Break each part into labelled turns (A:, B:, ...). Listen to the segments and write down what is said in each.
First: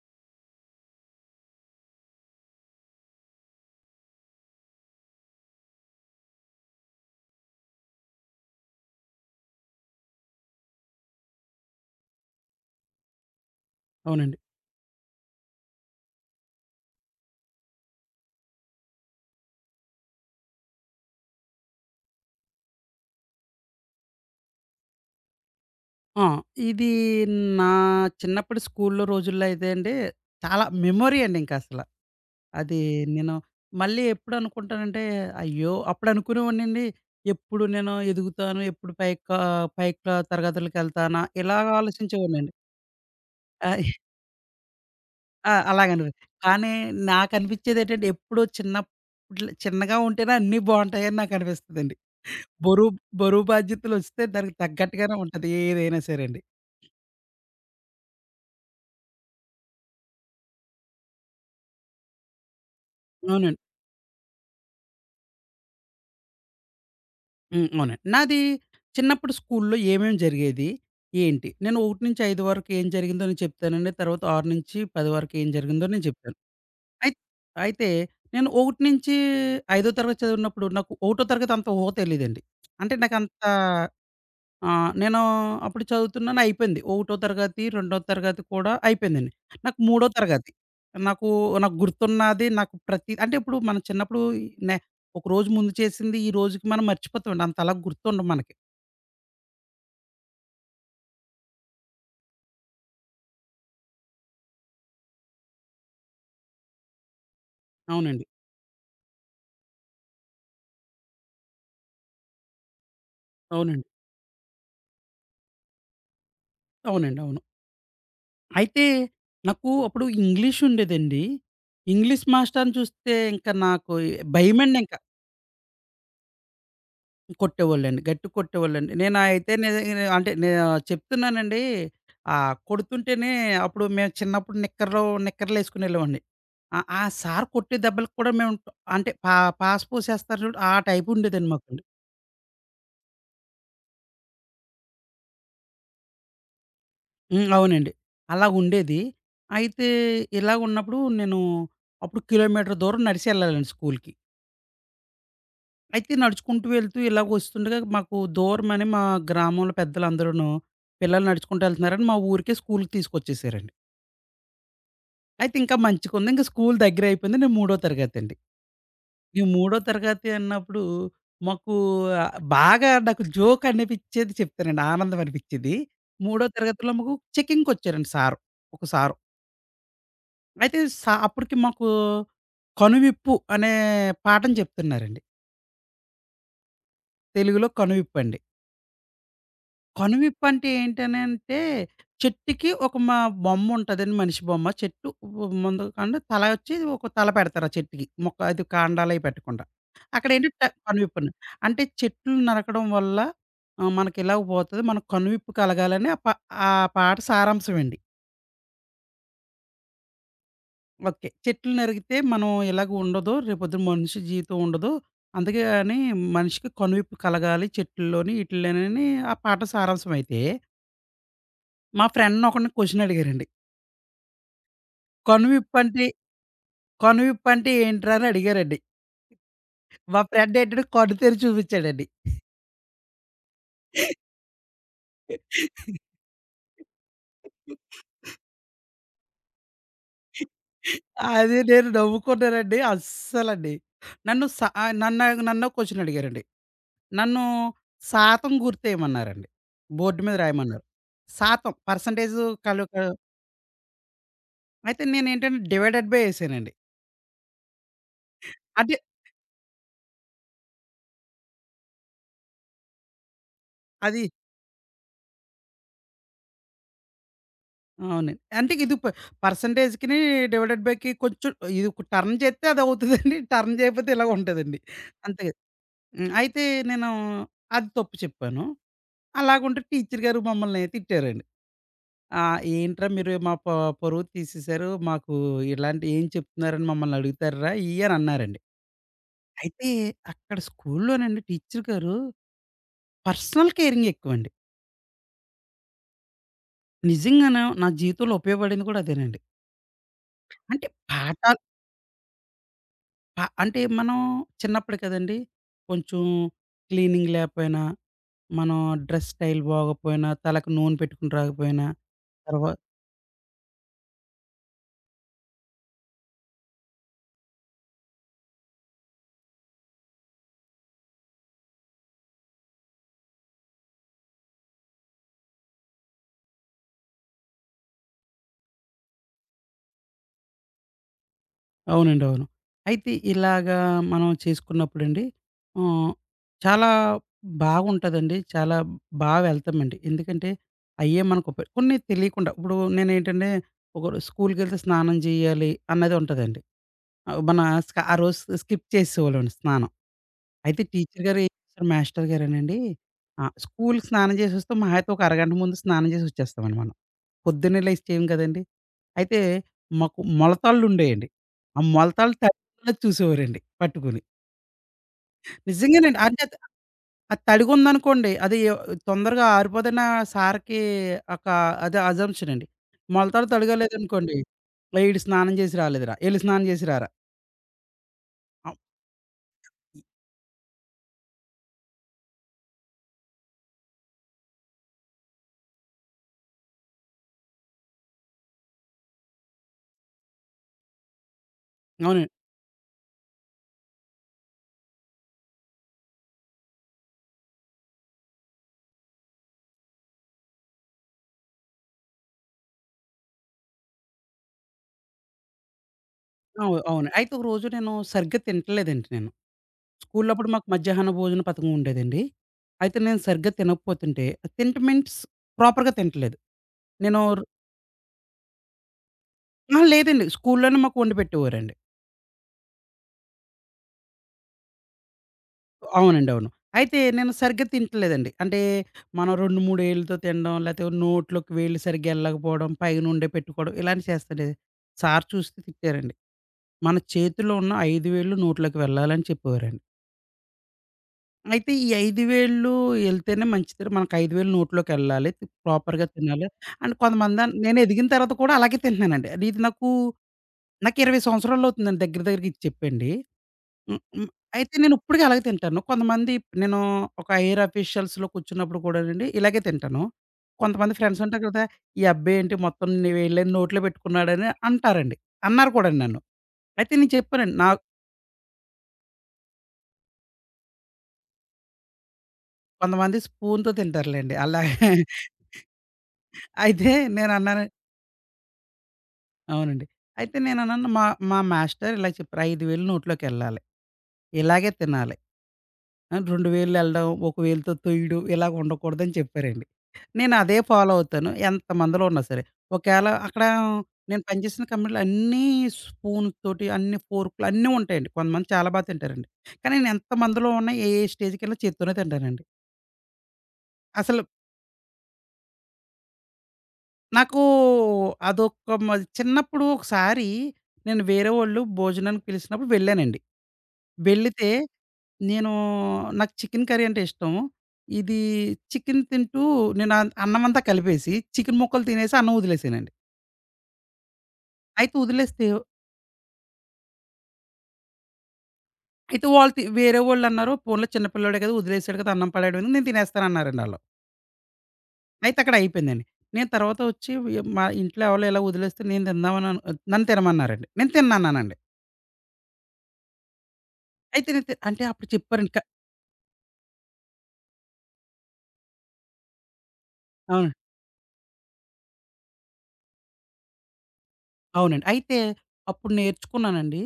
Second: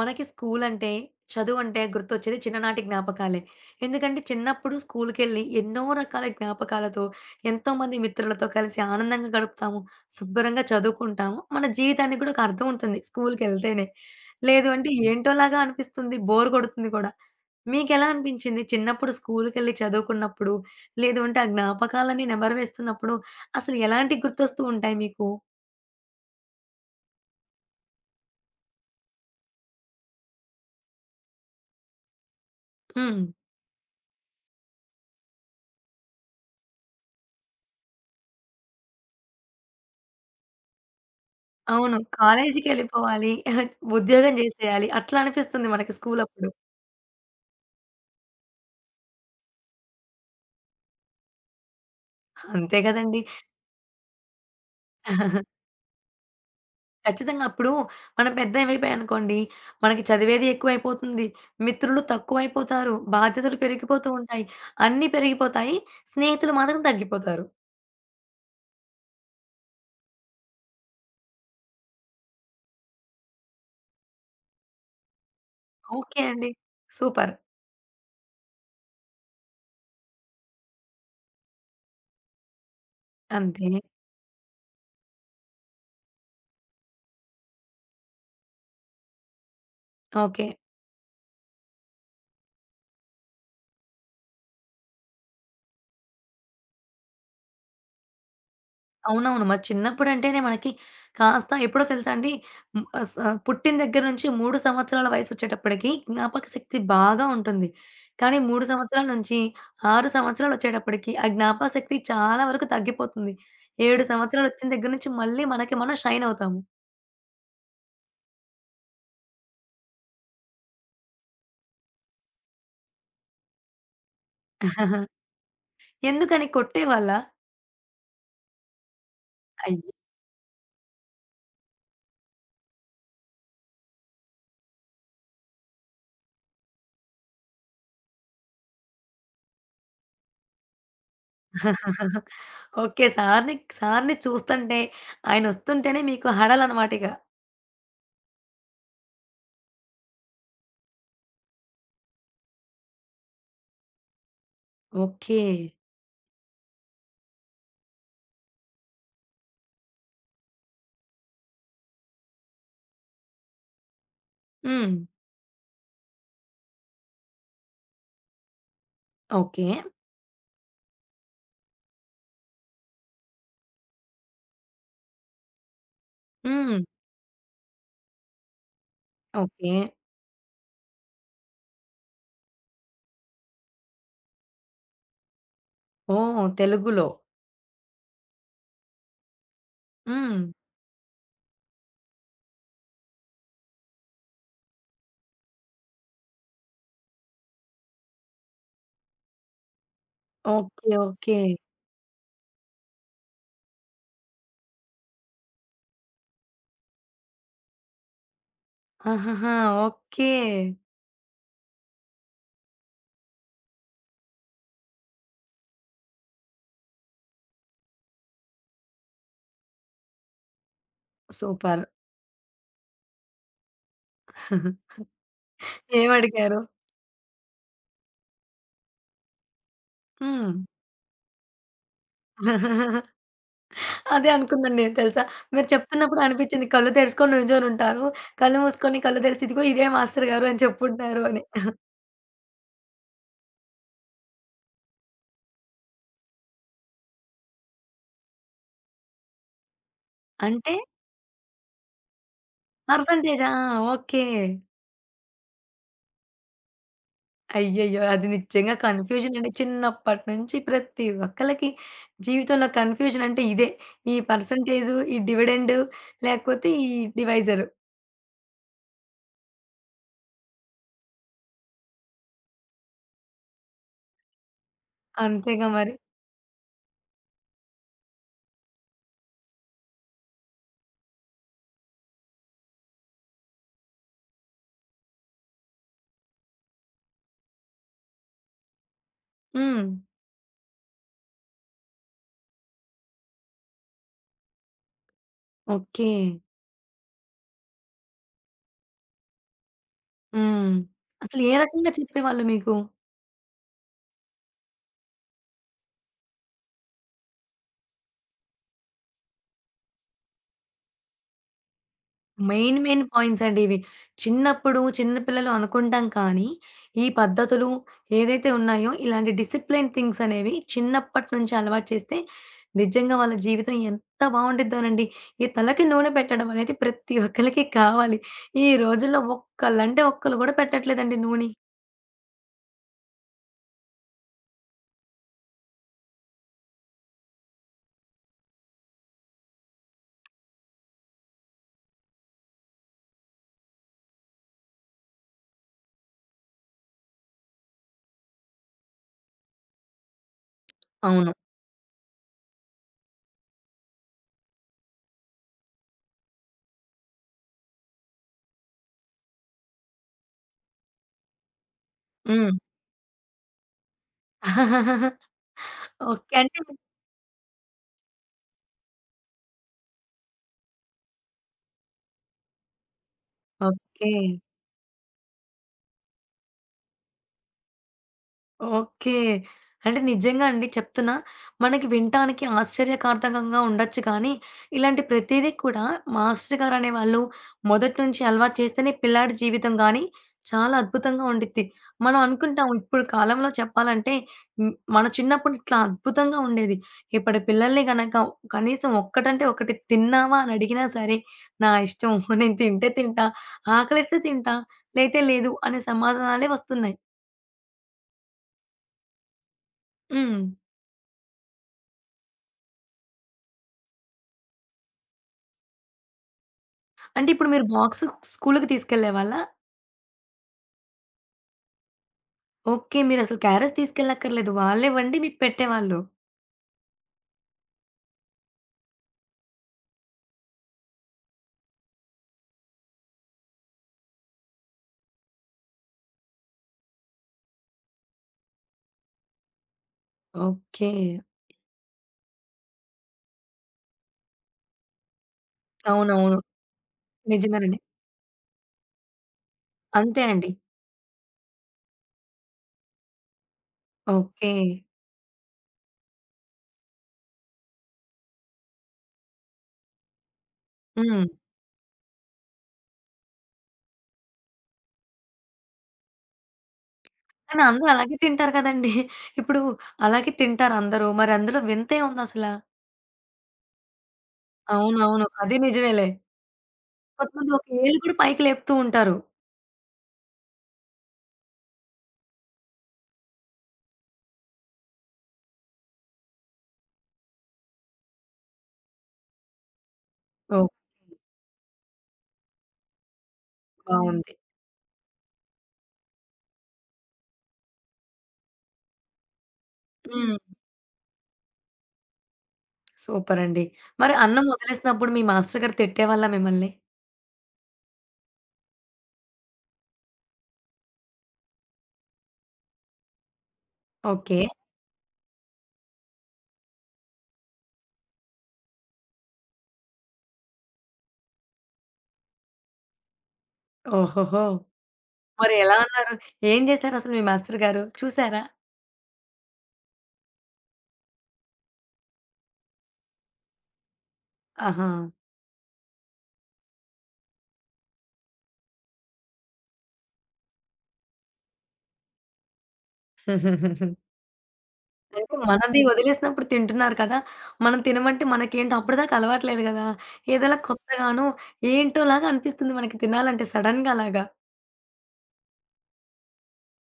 A: మనకి స్కూలంటే, చదువంటే గుర్తొచ్చేది చిన్ననాటి జ్ఞాపకాలే. ఎందుకంటే చిన్నప్పుడు స్కూలు‌కెళ్లి ఎన్నో రకాల జ్ఞాపకాలతో, ఎంతోమంది మిత్రులతో కలిసి ఆనందంగా గడుపుతాము. శుభ్రంగా చదువుకుంటాము. మన జీవితానికి కూడా ఒక అర్థం ఉంటుంది స్కూలుకెళ్తేనే.
B: అవునండి.
A: లేదు అంటే ఏంటోలాగా అనిపిస్తుంది బోర్ కొడుతుంది గూడా. మీకెలా అనిపించింది చిన్నప్పుడు స్కూలు‌కేళ్లి చదువుకున్నప్పుడు? లేదు అంటే ఆ జ్ఞాపకాలన్నీ నెమరు వేస్తున్నప్పుడు. అసలు ఎలాంటి గుర్తొస్తూ ఉంటాయి మీకు?
B: ఆ! ఇది నా చిన్నప్పడి స్కూల్లో రోజుల్లో అయితే అండి చాలా మెమోరీ అండి ఇంకా అసల. అది
A: హ్మ్.
B: నేను మళ్ళీ ఎప్పుడనుకుంటానంటే అయ్యో! అప్పుడు అనుకునేవాన్నండీ ఎప్పుడు నేను ఎదుగుతాను? ఎప్పుడు పైకా పై క్లా తరగతులకెళ్తానా ఇలాగ
A: అవును.
B: ఆలోచించేవాన్నండీ.
A: కాలేజీ‌కెళ్ళిపోవాలి
B: ఆ!
A: ఉద్యోగం జేసేయాలి అట్లా
B: ఆ!
A: అనిపిస్తుంది మనకు
B: అలాగనిపిచ్చి
A: స్కూలప్పుడు.
B: కానీ నాకనిపిచ్చేదేంటంటే ఎప్పుడూ చిన్నప్ [unintelligible] చిన్నగా ఉంటేనే అన్నీ బావుంటాయని నాకు అనిపిస్తదండి.
A: అంతే
B: బరువు
A: గదండీ!
B: బరువు బాధ్యతలు ఒస్తే దానికి తగ్గట్టుగానే ఉంటది ఏదైనా సరే అండి.
A: ఖచ్చితంగా. అప్పుడు మనం పెద్దవి అయిపోయాం అనుకోండి మనకి చదివేది ఎక్కువయిపోతుంది, మిత్రులు తక్కువయిపోతారు,
B: అవునండి.
A: బాధ్యతలు పెరిగిపోతూ ఉంటాయి. అన్ని పెరిగిపోతాయి. స్నేహితులు మాత్రం తగ్గిపోతారు.
B: హ్మ్, అవునండి. నాది చిన్నప్పుడు స్కూల్లో ఏమేం జరిగేది? ఏంటి? నేను 1-5 వరకు ఏం జరిగిందో నేను చెప్తానండి. తర్వాత 6-10 వరకు ఏం జరిగిందో నేను
A: ఓకే
B: చెప్తాను.
A: అండి.
B: అయిత్
A: సూపర్.
B: అయితే నేను 1 నుంచి ఐదో తరగతి చదివినప్పుడు నాకు ఒకటో తరగతి అంత ఊహ తెలీదండి. అంటే నాకు అంత
A: అంతే.
B: ఆహ్, నేను అప్పుడు చదువుతున్నాను అయిపోయింది. ఒకటో తరగతి, రెండో తరగతి కూడా అయిపోయిందండి. నాకు మూడో
A: ఓకే.
B: తరగతి నాకూ, నాకు గుర్తున్నది నాకు ప్రతి అంటే, ఇప్పుడు మనం చిన్నప్పుడు నే ఒకరోజు ముందు చేసింది ఈరోజుకి మనం మర్చిపోతామండి అంతలా గుర్తుండదు మనకి.
A: అవునవును. మరి చిన్నప్పుడంటేనే మనకి కాస్త ఎప్పుడో తెలుసాండీ? మ్ అస పుట్టిన దగ్గర నుంచి 3 సంవత్సరాల వయస్సోచ్చేటప్పటికి, జ్ఞాపకశక్తి బాగా ఉంటుంది.
B: అవునండి.
A: కానీ 3 సంవత్సరాల నుంచి 6 సంవత్సరాలొచ్చేటప్పటికి ఆ జ్ఞాపకశక్తి చాలా వరకు తగ్గిపోతుంది.
B: అవునండి.
A: 7 సంవత్సరాలొచ్చిన దగ్గర నుంచి మళ్ళీ మనకి మనం షైన్ అవుతాము.
B: అవునండి. అవును. అయితే నాకు అప్పుడు ఇంగ్లీష్ ఉండేదండి. ఇంగ్లీష్ మాస్టరుని చూస్తే ఇంకా నాకు భయమండింక.
A: ఎందుకని? కొట్టేవాళ్ళా?
B: కొట్టేవాళ్ళండి. గట్టిగా కొట్టేవాళ్ళండి. నేను అయితే
A: అయ్యో!
B: నేను అంటే నేను చెప్తున్నానండి, ఆ కొడుతుంటేనే, అప్పుడు మేము చిన్నప్పుడు నిక్కర్లు నిక్కర్లేసుకొనెళ్ళేవాడిని. ఆ! ఆ సారు కొట్టే దెబ్బలకి కూడా మేము అంటే పా పాసు పోసేస్తారు చూడు, ఆ టైపుండేదండి మాకు.
A: ఓకే. సారుని సారుని చూస్తంటే, ఆయనొస్తుంటేనే మీకు హడలన్నమాటిగ?
B: హ్మ్. అవునండి. అలా ఉండేది. అయితే ఇలాగున్నప్పుడు నేను, అప్పుడు కిలోమీటర్ దూరం నడిచెళ్ళాలండి స్కూలుకి.
A: ఓకే.
B: అయితే నడుచుకుంటూ వెళ్తూ ఇలాగొస్తుండగా మాకు దూరమని మా గ్రామంలో పెద్దలందరూను, పిల్లలు నడుచుకుంటూ ఎళ్తున్నారని మా ఊరికే స్కూలు తీసుకొచ్చేసారండి.
A: హ్మ్.
B: అయితే ఇంకా మంచిగుంది ఇంక స్కూలు దగ్గరైపోయింది. నేను మూడో తరగతండి. ఈ
A: ఓకే.
B: మూడో తరగతి అన్నప్పుడు మాకు బాగా నాకు జోక్ అనిపిచ్చేది చెప్తానండి ఆనందం అనిపించేది. మూడో
A: హ్మ్.
B: తరగతిలో మాకు చెకింగ్‌‌‌కొచ్చారండి సారు, ఒక సారు.
A: ఓకే.
B: అయితే సా అప్పటికి మాకు కనువిప్పు అనే పాఠం చెప్తున్నారండి.
A: ఓహ్! తెలుగులో.
B: తెలుగులో కనువిప్పండి.
A: హ్మ్.
B: కనువిప్పంటే ఏంటనంటే చెట్టుకి ఒక మా బొమ్ముంటదని మనిషి బొమ్మ. చెట్టు ముందు అండి తల ఒచ్చి ఒక తల పెడతారు ఆ చెట్టుకి. మొక్క అది కాండాలయి పెట్టకుండా. అక్కడేంటంటే
A: ఓకే.
B: కనువిప్పని.
A: ఓకే.
B: అంటే చెట్లు నరకడం వల్ల ఆహ్, మనకెలాగో పోతది. మనకు కనువిప్పు కలగాలని ఆ ప ఆ పాట సారాంశం అండి.
A: ఆహహా! ఓకే.
B: ఓకే. చెట్లు నరికితే మనం ఇలాగ ఉండదు రేపు పొద్దున మనిషి జీవితం ఉండదు. అందుకే గాని మనిషికి కనువిప్పు కలగాలి చెట్లల్లోని ఈటిల్లోని అని ఆ పాట సారాంశమైతే...
A: సూపర్!
B: మా ఫ్రెండ్‌ని ఒకడిని క్వెషన్ అడిగారండి. కనువిప్పంటే
A: ఏమడిగారు?
B: కనువిప్పంటే ఏంట్రా? అని అడిగారండి. మా ఫ్రెండ్
A: హ్మ్.
B: ఏంటంటే కన్ను తెరిచి చూపించాడండి.
A: అదే అనుకున్నాను నేను తెలుసా. మీరు చెప్తున్నప్పుడు అనిపిచ్చింది కళ్ళు తెరుచుకొని నిల్చొనుంటారు. కళ్ళు మూసుకొని కళ్ళు తెరిచి ఇదిగో ఇదే మాస్టర్‌గారు అని చెప్పుంటారని.
B: అది నేను నవ్వుకున్నానండి అస్సలండి. నన్ను సా ఆహ్, నన్ను నన్నో ఒక క్వెషన్ అడిగారండి. నన్ను శాతం గుర్తేయమన్నారండి. బోర్డ్ మీద
A: అంటే
B: రాయమన్నారు. శాతం పర్సెంటేజు కలు ఆహ్
A: పర్సెంటేజా? ఓకే.
B: అయితే నేనేంటంటే డివైడెడ్ బై ఏసానండి.
A: అయ్యయ్యో! అది నిజ్జంగా
B: అదే.
A: కన్ఫ్యూజనంటే, చిన్నప్పటి నుంచి ప్రతి ఒక్కళ్ళకి, జీవితంలో కన్ఫ్యూజనంటే ఇదే. ఈ
B: అది.
A: పర్సెంటేజు, ఈ డివిడెండ్ లేకపోతే ఈ డివైజరు.
B: అవునండి. అంటే ఇది ప పర్సెంటేజికిని, డివైడెడ్ బైకి కొంచెం, ఇది టర్న్ జేత్తే అదవుతుందండి. టర్న్ జేయకపోతే ఇలాగుంటదండి. అంతేగ.
A: అంతేగా మరి.
B: హ్మ్. అయితే నేను, అది తప్పు చెప్పాను. అలాగుంటే టీచరు గారు మమ్మల్ని తిట్టారండి. ఆహ్, ఏంట్రా మీరు మా ప పరువు తీసేసారు, మాకు ఇలాంటివి ఏం చెప్తున్నారని మమ్మల్ని అడుగుతార్రా? ఇయ్యని అన్నారండి అయితే
A: హ్మ్.
B: అక్కడ స్కూలు‌లోనండి టీచర్ గారు, పర్సనల్ కేరింగేక్కువండి.
A: ఓకే.
B: నిజంగాను, నా జీవితంలో ఉపయోగపడింది గూడా అదేనండి.
A: హ్మ్.
B: అంటే
A: అసలు ఏ
B: పాఠాలు
A: రకంగా చెప్పేవాళ్ళు మీకు?
B: ప అంటే మనం, చిన్నప్పుడు కదండి! కొంచెం క్లీనింగ్ లేపోయినా, మనం డ్రెస్ స్టైల్ బాగోకపోయినా, తలకి నూనె పెట్టుకొని రాకపోయినా తర్వా
A: మెయిన్, మెయిన్ పాయింట్సండివి. చిన్నప్పుడు, చిన్న పిల్లలు అనుకుంటాం కానీ, ఈ పద్ధతులు ఏదైతే ఉన్నాయో? ఇలాంటి డిసిప్లేన్ థింగ్సనేవి చిన్నప్పటి నుంచి అలవాటు చేస్తే, నిజంగా వాళ్ళ జీవితం ఎంత బావుండిద్దోనండి. ఈ తలకి నూనె పెట్టడం అనేది, ప్రతి ఒక్కళ్ళకి కావాలి. ఈ రోజుల్లో ఒక్కల్లంటే ఒక్కలు కూడా, పెట్టట్లేదండి నూని.
B: అవునండి. అవును. అయితే ఇలాగా, మనం చేసుకున్నప్పుడండి. హ్మ్. చాలా బాగుంటదండి. చాలా బా వెళ్తామండి. ఎందుకంటే, అయ్యే మనకు పె కొన్ని తెలియకుండా. ఇప్పుడు నేనేంటంటే ఒక రొ స్కూలుకెళ్తే స్నానం జేయ్యాలి అనేది ఉంటదండి. మనం స్క ఆరోజు స్కిప్ చేసేవాళ్ళవండి స్నానం. అయితే టీచర్
A: అవును.
B: గారు ఏం చేస్తారు. మాస్టర్ గారేనండి. ఆహ్, స్కూల్‌కి స్నానం జేసేసి వస్తాం. మహా అయితే ఒక అరగంట ముందు స్నానం జేసి వచ్చేస్తామండి మనం. పొద్దున్నే లేచి చేయం కదండి! అయితే మాకు మొలతాళ్లు ఉండేయండి. ఆ మొలతాళ్ళు త
A: హ్మ్.
B: [unintelligible] చూసేవారండి పట్టుకుని.
A: ఆ!
B: నిజంగానండి.
A: ఓకే.
B: అంతే త
A: అంటే మీరు
B: ఆ తడిగుందనుకోండి. అది తొందరగా ఆరిపోదన్న సార్‌కి, ఒక అదే అజంప్షనండి. మొలతాడు
A: ఓకే.
B: తడిగలేదనుకోండి. వీడు స్నానం జేసి రాలేదురా! ఎళ్ళి స్నానం జేసి రారా! అవ్
A: ఓకే. అంటే నిజంగాండి చెప్తున్నా. మనకి వినటానికి ఆశ్చర్యకార్ధకంగా ఉండచ్చు కానీ, ఇలాంటి ప్రతీదీ కూడా, మాస్టర్ గారనేవాళ్ళు. మొదటి నుంచి అలవాటు చేస్తేనే, పిల్లాడి జీవితం గానీ, చాలా అద్భుతంగా ఉండిద్ది. మనం
B: అవునండి.
A: అనుకుంటాం, ఇప్పుడు కాలంలో చెప్పాలంటే హ్మ్. మన చిన్నప్పుడు ఇట్లా అద్భుతంగా ఉండేది. ఇప్పటి పిల్లల్ని గనక కనీసం ఒక్కటంటే ఒక్కటి తిన్నావా అని అడిగినా సరే! నా ఇష్టం. నేను తింటే తింటా. ఆకలేస్తే తింటా, లేతే లేదు. అనే సమాధానాలే
B: అవును.
A: వస్తున్నాయి.
B: అవును. అయితే ఒకరోజు నేను, సరిగ్గా తింటల్లెదండి నేను. స్కూల్లో అప్పుడు
A: హ్మ్.
B: మాకు మజ్యహన్నా భోజన పథకం ఉండేదండి. అయితే నేను సరిగ్గా తినకపోతుంటే తింటం మీన్స్ ప్రాపర్‌గా తినట్లేదు
A: అంటే
B: నేనోర్
A: ఇప్పుడు మీరు బాక్సు, స్కూళ్ళకి తీసకెళ్ళేవాళ్ళా?
B: ఆహా! లేదండి. స్కూల్‌లోనే మాకు వండి పెట్టేవారండి.
A: ఓకే. మీరసలు క్యారేజ్ తీసుకెళ్లక్కర్లేదు వాళ్ళే వండి మీకు పెట్టేవాళ్ళు.
B: అవునండి. అవును. అయితే నేను సరిగ్గా తింట్లేదండి అంటే, మనం 2, 3 వేళ్ళుతో తినడం లేతే నోట్లోకి వేళ్లు సరిగ్గా యెళ్ళకపోవడం పైనుండే పెట్టుకోవడం ఇలాంటివి చేస్తండే, సారు చూస్తే తిట్టారండి. "మన చేతిలో ఉన్న 5 వేళ్ళు నోట్లోకి వెళ్ళాలి" అని చెప్పేవారండి.
A: ఓకే.
B: అయితే ఈ 5 వేళ్ళు ఎళ్తేనే మంచిదండి మనకు 5 వేళ్లు నోట్లోకెళ్ళాలి ప్రాపర్‌గా
A: అవునవును.
B: తినాలి. అంటే కొంతమంది
A: నిజమేనండి.
B: నేను ఎదిగిన తర్వాత కూడా అలాగే తింటున్నానండి. అది ఇది నాకు
A: అంతే అండి.
B: నాకు 20 సంవత్సరాలవుతుందండి దగ్గర దగ్గరగా ఇది చెప్పండి. హ్మ్. హ్మ్.
A: ఓకే.
B: అయితే నేను ఇప్పడుకి అలాగే తింటాను. కొంతమంది నేను ఒక హైయర్ ఆఫీషియల్స్‌లో కూర్చున్నప్పుడు కూడానండి, ఇలాగే తింటాను. కొంతమంది ఫ్రెండ్స్
A: హ్మ్.
B: ఉంటారు కదా! ఈ అబ్బాయి ఏంటి మొత్తం అన్నీ వేళ్ళని నోట్లో పెట్టుకున్నాడని అంటారండి. అన్నారు కూడానండి నన్ను. అయితే నేను చెప్పానండి
A: కానీ
B: నాక్
A: అందరు అలాగే తింటారు కదండీ. ఇప్పుడు అలాగే తింటారందరు. మరందులో వింతేముందసల?
B: కొంతమంది స్పూనుతో తింటారులేండి. అలా
A: అవునవును. అది నిజమేలే.
B: అయితే
A: కొంతమంది ఒక
B: నేనన్నాన
A: యేలు కూడా పైకి లేపుతుంటారు.
B: అవునండి. అయితే నేనన్నాను. మా మా మాస్టరు ఇలా చెప్పారు. 5 వేళ్లు నోట్లోకెళ్ళాలి. ఇలాగే తినాలి. ఆహ్, 2 వేళ్లు వెళ్ళడం, ఒక వేలుతో తొయ్యడం ఇలా ఉండకూడదని చెప్పారండి. నేను అదే
A: ఓహ్!
B: ఫాలో అవుతాను. ఎంతమందిలో ఉన్నా సరే. ఒకేళ అక్కడ నేను
A: బావుంది.
B: పనిచేసిన కంపెనీలో అన్నీ స్పూనుతోటి అన్నీ ఫోర్కులు అన్నీ ఉంటాయండి. కొంతమంది చాలా బా తింటారండి. కానీ
A: హ్మ్.
B: నేనెంతమందిలో ఉన్నా ఏ స్టేజీకేళ్ళినా చేత్తోనే తింటానండి.
A: సూపర్ అండి. మరి
B: అసలు
A: అన్నం ఒదిలేసినప్పుడు మీ మాస్టరుగారు తిట్టేవాళ్ళ మిమ్మల్ని?
B: నాకు అదొక మా చిన్నప్పుడు ఒకసారి నేను వేరేవాళ్ళు భోజనానికి పిలిసినప్పుడు వెళ్ళానండి.
A: ఓకే.
B: వెళ్ళితే నేను నాకు చికెను కర్రీ అంటే ఇష్టం. ఇది చికెను తింటూ నేను అన్ అన్నమంతా కలిపేసి చికెను ముక్కలు తినేసి అన్నం ఒదిలేసానండి.
A: ఓహోహో!
B: అయితే ఒదిలేస్తే
A: మరి ఎలా అన్నారు? ఏం జేసారసలు మీ మాస్టరుగారు చూసారా?
B: అయితే వాళ్ళు తి వేరే వాళ్ళన్నారు పోనీలే చిన్న పిల్లోడే గదా! ఒదిలేసాడు గదా! అన్నం పడేయడం ఎందుకు నేను తినేస్తానన్నారండి ఆళ్ళు.
A: ఆహా!
B: అయితే అక్కడ అయిపోయిందండి. నేను తరువాత ఒచ్చి వ్ య మా ఇంట్లో ఎవలో ఇలా ఒదిలేస్తే నేను తిందాం అను నన్ను తినమన్నారండి. నేను తిన్నన్నానండి. అయితే నేను తిన్ అంటే అప్పుడు
A: అంటే
B: చెప్పారండి. క
A: మనది ఒదిలేసినప్పుడు తింటున్నారు కదా! మనం తినమంటే మనకేంటి అప్పడిదాకా అలవాటు లేదు గదా!
B: అవును.
A: ఏదైనా కొత్తగానో ఏంటో లాగనిపిస్తుంది మనకి తినాలంటే సడెన్‌గా అలాగా.
B: అవునండి. అయితే అప్పుడు నేర్చుకున్నానండి.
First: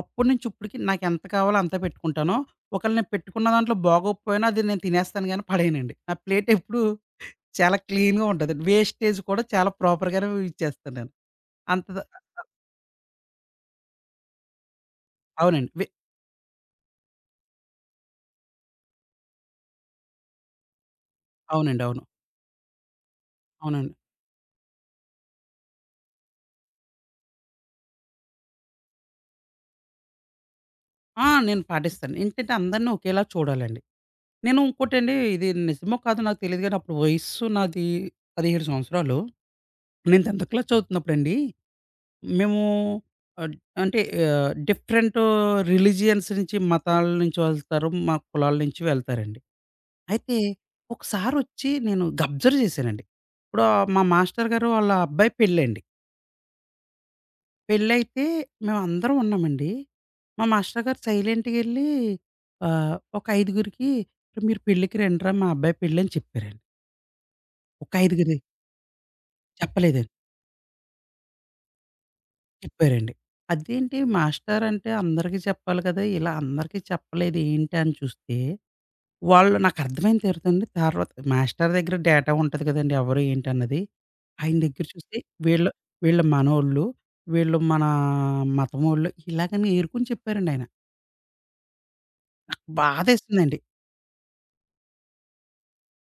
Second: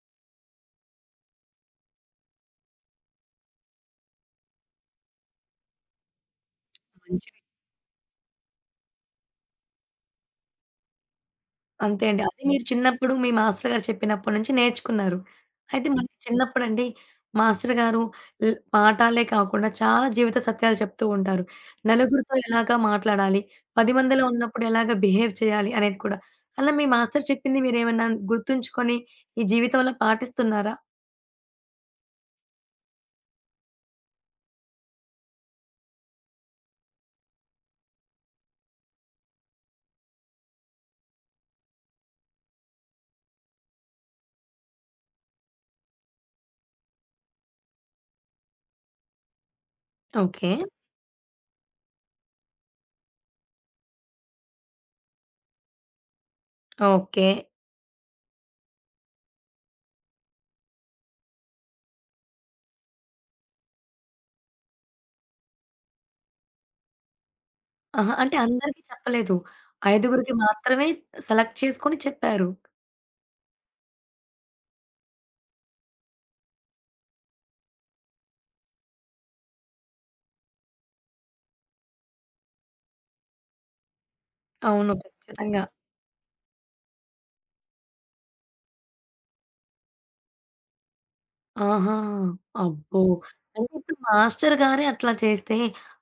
B: అప్పుడి నుంచి ఇప్పడికి నాకెంత కావాలో అంతే పెట్టుకుంటాను. ఒకేళ నేను పెట్టుకున్న దాంట్లో బాగోకపోయినా అది నేను తినేస్తాను గాని పడేయనండి. నా ప్లేటెప్పుడూ
A: మంచివి
B: చాలా క్లీన్‌గా ఉంటది. వేస్టేజ్ కూడా చాలా ప్రాపర్‌గానే యూజ్ చేస్తా నేను. అంత ద
A: అంతే అండి. అది
B: [unintelligible]
A: మీరు చిన్నప్పుడు మీ మాస్టరుగారు చెప్పినప్పడి నుంచి నేర్చుకున్నారు.
B: అవునండి. వే
A: అయితే మరి చిన్నప్పుడండి, మాస్టరుగారు ల్ పాఠాలే కాకుండా చాలా జీవిత సత్యాలు చెప్తూ ఉంటారు.
B: అవునండి. అవును.
A: నలుగురితో ఎలాగా మాట్లాడాలి? 10
B: అవునండి.
A: మందిలో ఉన్నప్పుడు ఎలాగా బిహేవ్ చేయాలి? అనేది కూడా అలా మీ మాస్టరు చెప్పింది మీరేమనా గుర్తుంచుకొని ఈ జీవితంలో పాటిస్తున్నారా?
B: ఆ! నేను పాటిస్తాను. ఎందుకంటే? అందరిని ఒకేలా చూడాలండి. నేను ఇంకోటండి, ఇది నిజమో కాదో నాకు తెలియదు. గానీ, అప్పుడు వయస్సు నాది 17 సంవత్సరాలు. నేను 10థ్ క్లాస్ చదువుతున్నప్పుడండి. మేము అంట్ అంటే డిఫరెంటు రిలిజియన్స్ నుంచి, మతాల నుంచి వెళ్తారు. మా కులాల నుంచి వెళ్తారండి. అయితే
A: ఓకె.
B: ఒకసారొచ్చి నేను గబ్జర్వ్ జేశానండి, ఇప్పుడు ఆహ్, మా మాస్టరు గారు వాళ్ళ, అబ్బాయి పెళ్లండి.
A: ఓకె.
B: పెళ్లైతే మేమందరం ఉన్నామండి. మా మాస్టర్ గారు సైలెంట్‌గేల్లి, ఆహ్, ఒక ఐదుగురికి, మీరు పెళ్ళికి రండిరా, మా అబ్బాయి పెళ్ళని చెప్పారండి. ఒక
A: ఆహా! అంటే,
B: ఐదుగురు.
A: అందరికి చెప్పలేదు.
B: చెప్పలేదు.
A: ఐదుగురికి మాత్రమే, సెలెక్ట్ చేసుకొని చెప్పారు.
B: చెప్పారండి. అదేంటి మాస్టరంటే అందరికి చెప్పాలి కదా! ఇలా అందరికి చెప్పలేదేంటి అని చూస్తే, వాళ్ళు నాకు అర్థమైన తర్వాతండి. తర్వాత, మాస్టర్ దెగ్గర డేటా ఉంటది గదండీ! ఎవరు ఏంటన్నది. ఆయన దగ్గర
A: అవును.
B: చూస్తే,
A: ఖచ్చితంగా.
B: వీళ్ళు వీళ్ళు మనోళ్ళు. వీళ్ళు మన మతం వోళ్ళు. ఇలాగని ఏరుకొని చెప్పారండి ఆయన.
A: ఆహా! అబ్బో!
B: బాధేసిందండి.
A: అయితే ఇప్పుడు మాస్టరు గారే అట్లా చేస్తే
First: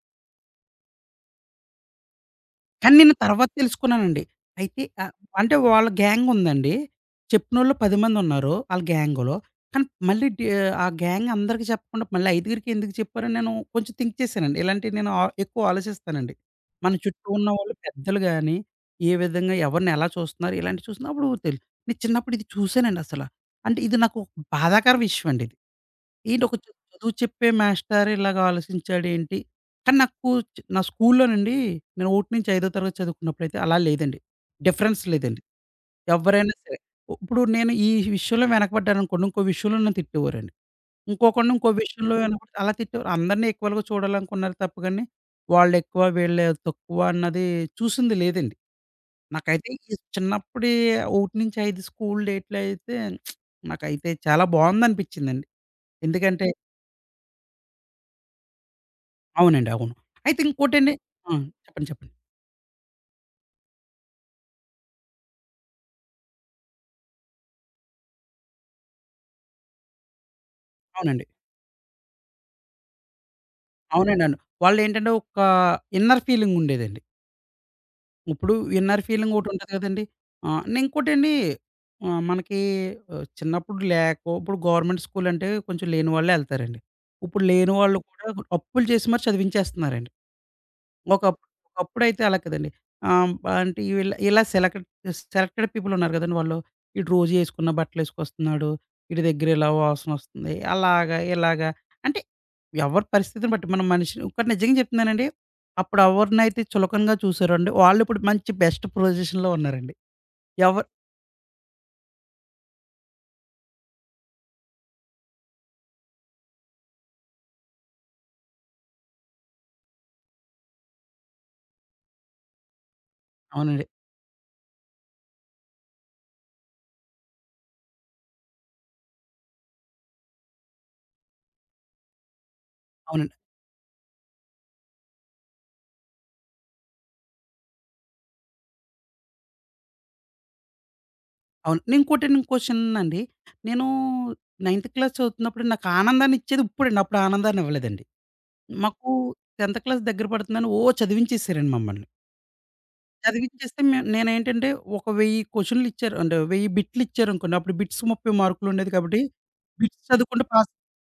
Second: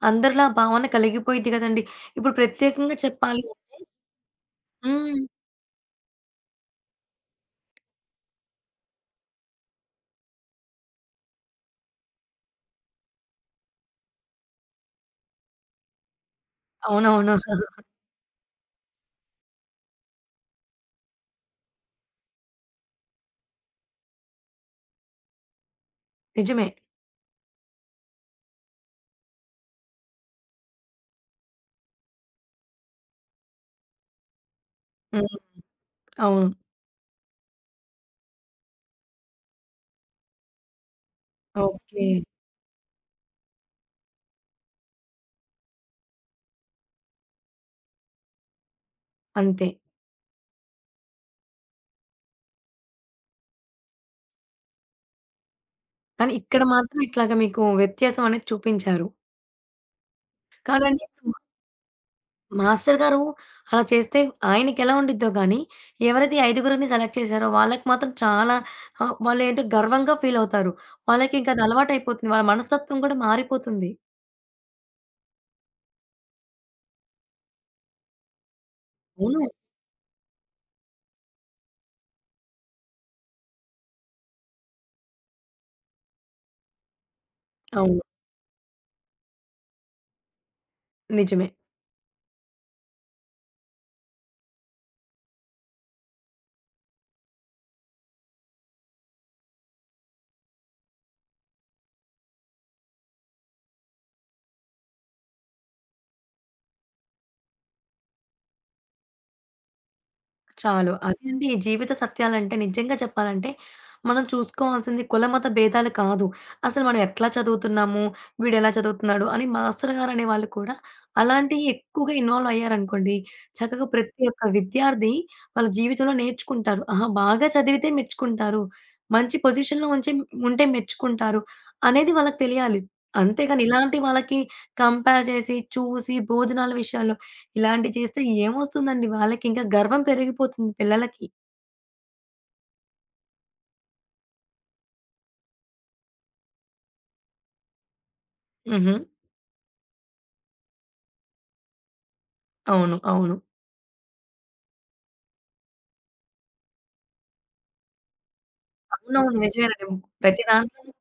A: అందరిలో ఆ భావన కలిగిపోయిద్ది గదండీ! ఇప్పుడు
B: కానీ
A: ప్రత్యేకంగా
B: నేను
A: చెప్పాలి
B: తర్వాత
A: అంటే
B: తెలుసుకున్నానండి. అయితే ఆహ్,
A: హ్మ్.
B: అంటే వాళ్ళ గ్యాంగుందండి. చెప్పినోళ్ళు 10 మందున్నారు ఆళ్ళ గ్యాంగ్‌లో. కానీ మళ్ళీ డీ ఆహ్, ఆ గ్యాంగ్ అందరికి చెప్పకుండా మళ్ళీ ఐదుగురికెందుకు చెప్పారని నేను కొంచెం థింక్ చేసానండి. ఇలాంటియి నేను ఆహ్, ఎక్కువ ఆలోచిస్తానండి. మన చుట్టూ
A: అవునవును.
B: ఉన్న వాళ్ళు పెద్దలు గాని, ఏ విధంగా ఎవరిని ఎలా చూస్తన్నారు, ఇలాంటివి చూస్తున్న అప్పుడు తెలు నేను చిన్నప్పుడు ఇది చూసానండసల. అంటే ఇది నాకు ఒక బాధాకర విషయండిది. ఏంటొక
A: నిజమే.
B: చదువు చెప్పే మాస్టరు ఇలాగ ఆలోచించాడేంటి. కానీ నాకు స్కూ నా స్కూలులోనండి నేను 1 నుంచి ఐదో తరగతి చదువుకున్నప్పుడైతే అలా లేదండి. డిఫరెన్స్
A: హ్మ్.
B: లేదండి.
A: అవును.
B: ఎవ్వరైనా సరే. ఉప్పుడు నేను ఈ విషయంలో వెనకబడ్డాననుకోండి ఇంకో విషయంలో నన్ను తిట్టేవారండి. ఇంకొకడిని ఇంకో విషయంలో
A: ఓకే.
B: వెనకపడితే అలా తిట్టేవారు. అందరిని ఈక్వల్‌గా చూడాలనుకున్నారు తప్ప గాని వాళ్ళు ఎక్కువ, వీళ్ళు తక్కువ అన్నది చూసింది లేదండి.
A: అంతే.
B: నాకైతే ఈ చిన్నప్పుడే 1-5 స్కూలు డేట్‌లో అయితే నాకైతే చాలా బావుందనిపించిందండి.
A: కానీ
B: ఎందుకంటే
A: ఇక్కడ మాత్రం ఇట్లాగా మీకు వ్యత్యాసం అనేది చూపించారు.
B: అవునండి. అవును. అయితే ఇంకోటండి
A: కాదండి ఇప్పుడు
B: ఆ!
A: మా
B: చెప్పండి చెప్పండి.
A: మాస్టర్ గారు అలా చేస్తే, ఆయనకి ఎలా ఉండిద్దో గానీ, ఎవరిది ఈ ఐదుగురిని సెలెక్ట్ చేసారో, వాళ్ళకి మాత్రం చాలా ఆ! వాళ్ళేంటో గర్వంగా ఫీలవుతారు.
B: అవునండి.
A: వాళ్ళకి ఇంకా అది అలవాటయిపోతుంది. వాళ్ళ మనస్తత్వం కూడా మారిపోతుంది.
B: అవునండవును. వాళ్ళేంటంటే ఓక ఇన్నర్ ఫీలింగుండేదండి. ఇప్పుడు ఇన్నర్
A: అవును.
B: ఫీలింగోకటి ఉంటది కదండి! ఆహ్, ఇంకోటండి ఆహ్, మనకి ఆహ్, చిన్నప్పుడు లేకో, ఇప్పుడు గవర్నమెంట్ స్కూలంటే కొంచెం లేని వాళ్ళే ఎళ్తారండి. ఇప్పుడు లేని వాళ్ళు
A: అవును.
B: కూడా, అప్పులు జేసిమరి చదివించేస్తున్నారండి. ఒకప్పు
A: నిజమే.
B: ఒకప్పుడైతే అలా కాదండి. ఆహ్, అంటే ఇలా ఇలా సెలెక్డ్ సెలెక్టెడ్ పీపులున్నారు కదండి! వాళ్ళు వీడు రోజేసుకున్న బట్టలేసుకొస్తున్నాడు. ఈడి దెగ్గర ఇలా వాసన వస్తుంది. అలాగా, ఇలాగ అంటే ఎవరి పరిస్థితిని బట్టి, మనం మనిషిని ఒకటి నిజంగా చెప్తున్నానండి. అప్పుడు అవరనైతే చులకంగా చూసారోండి. వాళ్ళు ఇప్పుడు మంచి బెస్ట్ ప్రొజిషన్‌లో ఉన్నారండి. ఎవర్
A: చాలు. అదెండి. జీవిత సత్యాలంటే నిజంగా చెప్పాలంటే, మనం చూసుకోవాల్సింది కులమత భేదాలు కాదు. అసలు మనం ఎట్లా చదువుతున్నాము, వీడేలా చదువుతున్నాడు, అని మాస్టర్ గారనే వాళ్ళు కూడా, అలాంటియి ఎక్కువగా ఇన్వాల్వయ్యారనుకోండి.
B: అవునండి.
A: చక్కగా ప్రతి ఒక్క విద్యార్థి, వాళ్ళ జీవితంలో నేర్చుకుంటారు. ఆహ! బాగా చదివితే మెచ్చుకుంటారు. మంచి పొజిషన్‌లో ఉంచే ఉంటే మెచ్చుకుంటారు. అనేది వాళ్ళకి తెలియాలి.
B: అవునండి.
A: అంతేగాని, ఇలాంటి వాళ్ళకి కంపేర్ జేసి, చూసి. భోజనాల విషయాల్లో, ఇలాంటివి చేస్తేమోస్తుందండి. వాళ్ళకి ఇంకా గర్వం పెరిగిపోతుంది పిల్లలకి.
B: అవును. ఇంకోటండి. క్వశ్చన్ అండి. నేను నైన్త్ క్లాస్ చదువుతున్నప్పుడు నాకు ఆనందాన్నిచ్చేది, ఇప్పుడండి అప్పుడు ఆనందాన్ని ఇవ్వలేదండి.
A: హుహు.
B: మాకు 10త్ దగ్గర పడుతుందని ఓ చదివించేసారండి మమ్మల్ని.
A: అవును. అవును.
B: చదివిచ్చేస్తే మే నేనేంటంటే ఒక 1000 కొషనులిచ్చారు అంటే 1000 బిట్లిచ్చారనుకోండి, అప్పుడు బిట్స్ 30 మార్కులుండేది కాబట్టి
A: అవునవును. నిజమేనండి.
B: బిట్స్
A: ప్రతి
B: చదువుకుంటే పాస్
A: దాంట్లోను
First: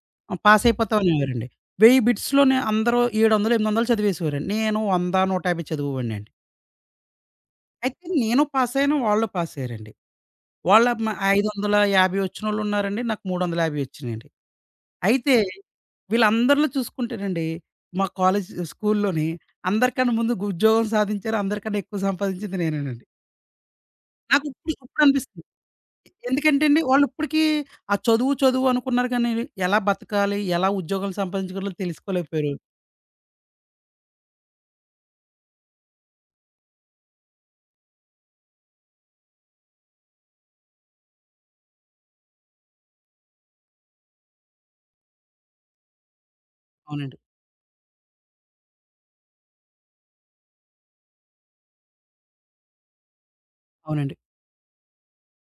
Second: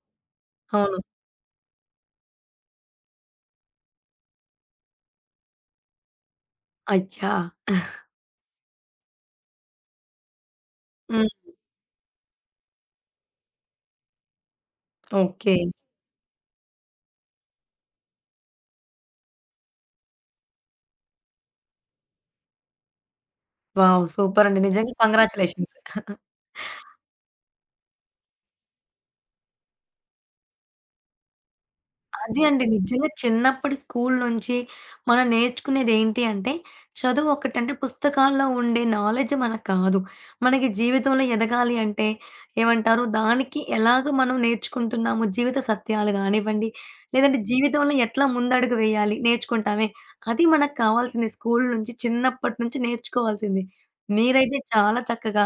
B: పాస్
A: అవును.
B: అయిపోతావనేవారండి. 10౦౦ బిట్స్‌లోనే అందరూ 700, 800 చదివేసేవారండి. నేను 100, 150 చదివేవాడినండి.
A: అచ్చా!
B: అయితే నేను పాసయ్యాను. వాళ్ళు పాసయ్యారండి. వాళ్ళేమో ఐదు
A: హ్మ్.
B: వందల యాభై ఒచ్చినోళ్ళు ఉన్నారండి. నాకు 350 ఒచ్చినియండి. అయితే
A: ఓకే.
B: వీళ్ళందరిలో చూసుకుంటేనండి, మా కాలేజ్, స్కూల్‌లోని అందరికన్నా ముందు గుద్యోగం సాధించారు, అందరికన్నా ఎక్కువ సంపాదించింది నేనేనండి.
A: వావ్! సూపర్ అండి.
B: నాకిప్పుడు,
A: నిజ్జంగా,
B: ఇప్పుడనిపిస్తుంది.
A: కంగ్రాచ్యులేషన్స్.
B: ఎందుకంటేండి. వాళ్ళు ఇప్పటికి ఆ చదువు, చదువు అనుకున్నారు గాని, ఎలా బతకాలి? ఎలా ఉద్యోగం సంపాదించగలాలో
A: అది
B: తెలుసుకోలేకపోయారు.
A: అండి. నిజ్జంగా చిన్నప్పటి స్కూల్ నుంచి మనం నేర్చుకునేదేంటి అంటే, చదువు ఒకటి. అంటే, పుస్తకాల్లో ఉండే నాలెడ్జ్ మనకి కాదు. మనకి జీవితంలో ఎదగాలి అంటే, ఏమంటారు? దానికి ఎలాగా మనం నేర్చుకుంటున్నాము? జీవిత సత్యాలు గానివ్వండి,
B: అవునండి.
A: లేదంటే జీవితంలో ఎట్లా ముందడుగు వేయాలి నేర్చుకుంటామే, అది మనకు కావాల్సింది. స్కూల్ నుంచి చిన్నప్పటి నుంచి నేర్చుకోవాల్సింది.
B: అవునండి.
A: మీరైతే చాలా చక్కగా,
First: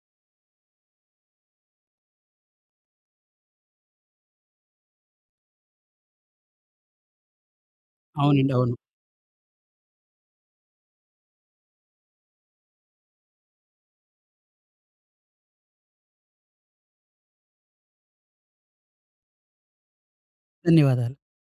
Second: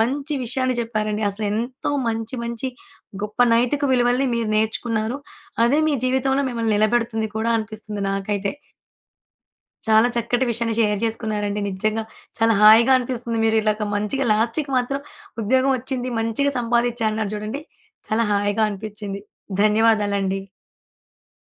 A: మంచి విషయాన్ని చెప్పారండి. అసలు ఎంతో మంచి, మంచి గొప్ప నైతిక విలువలని మీరు నేర్చుకున్నారు. అదే మీ జీవితంలో మిమ్మల్ని నిలబెడుతుంది కూడా అనిపిస్తుంది నాకైతే.
B: అవునండి. అవును.
A: చాలా చక్కటి విషయాన్ని షేర్ జేసుకున్నారండి. నిజ్జంగా చాలా హాయిగానిపిస్తుంది, మీరు ఇలాగ మంచిగా లాస్ట్‌కి మాత్రం ఉద్యోగం ఒచ్చింది మంచిగా సంపాదిచ్చాను అన్నారు జూడండి. చాలా హాయిగా అనిపిచ్చింది. ధన్యవాదాలండి.
B: ధన్యవాదాలు.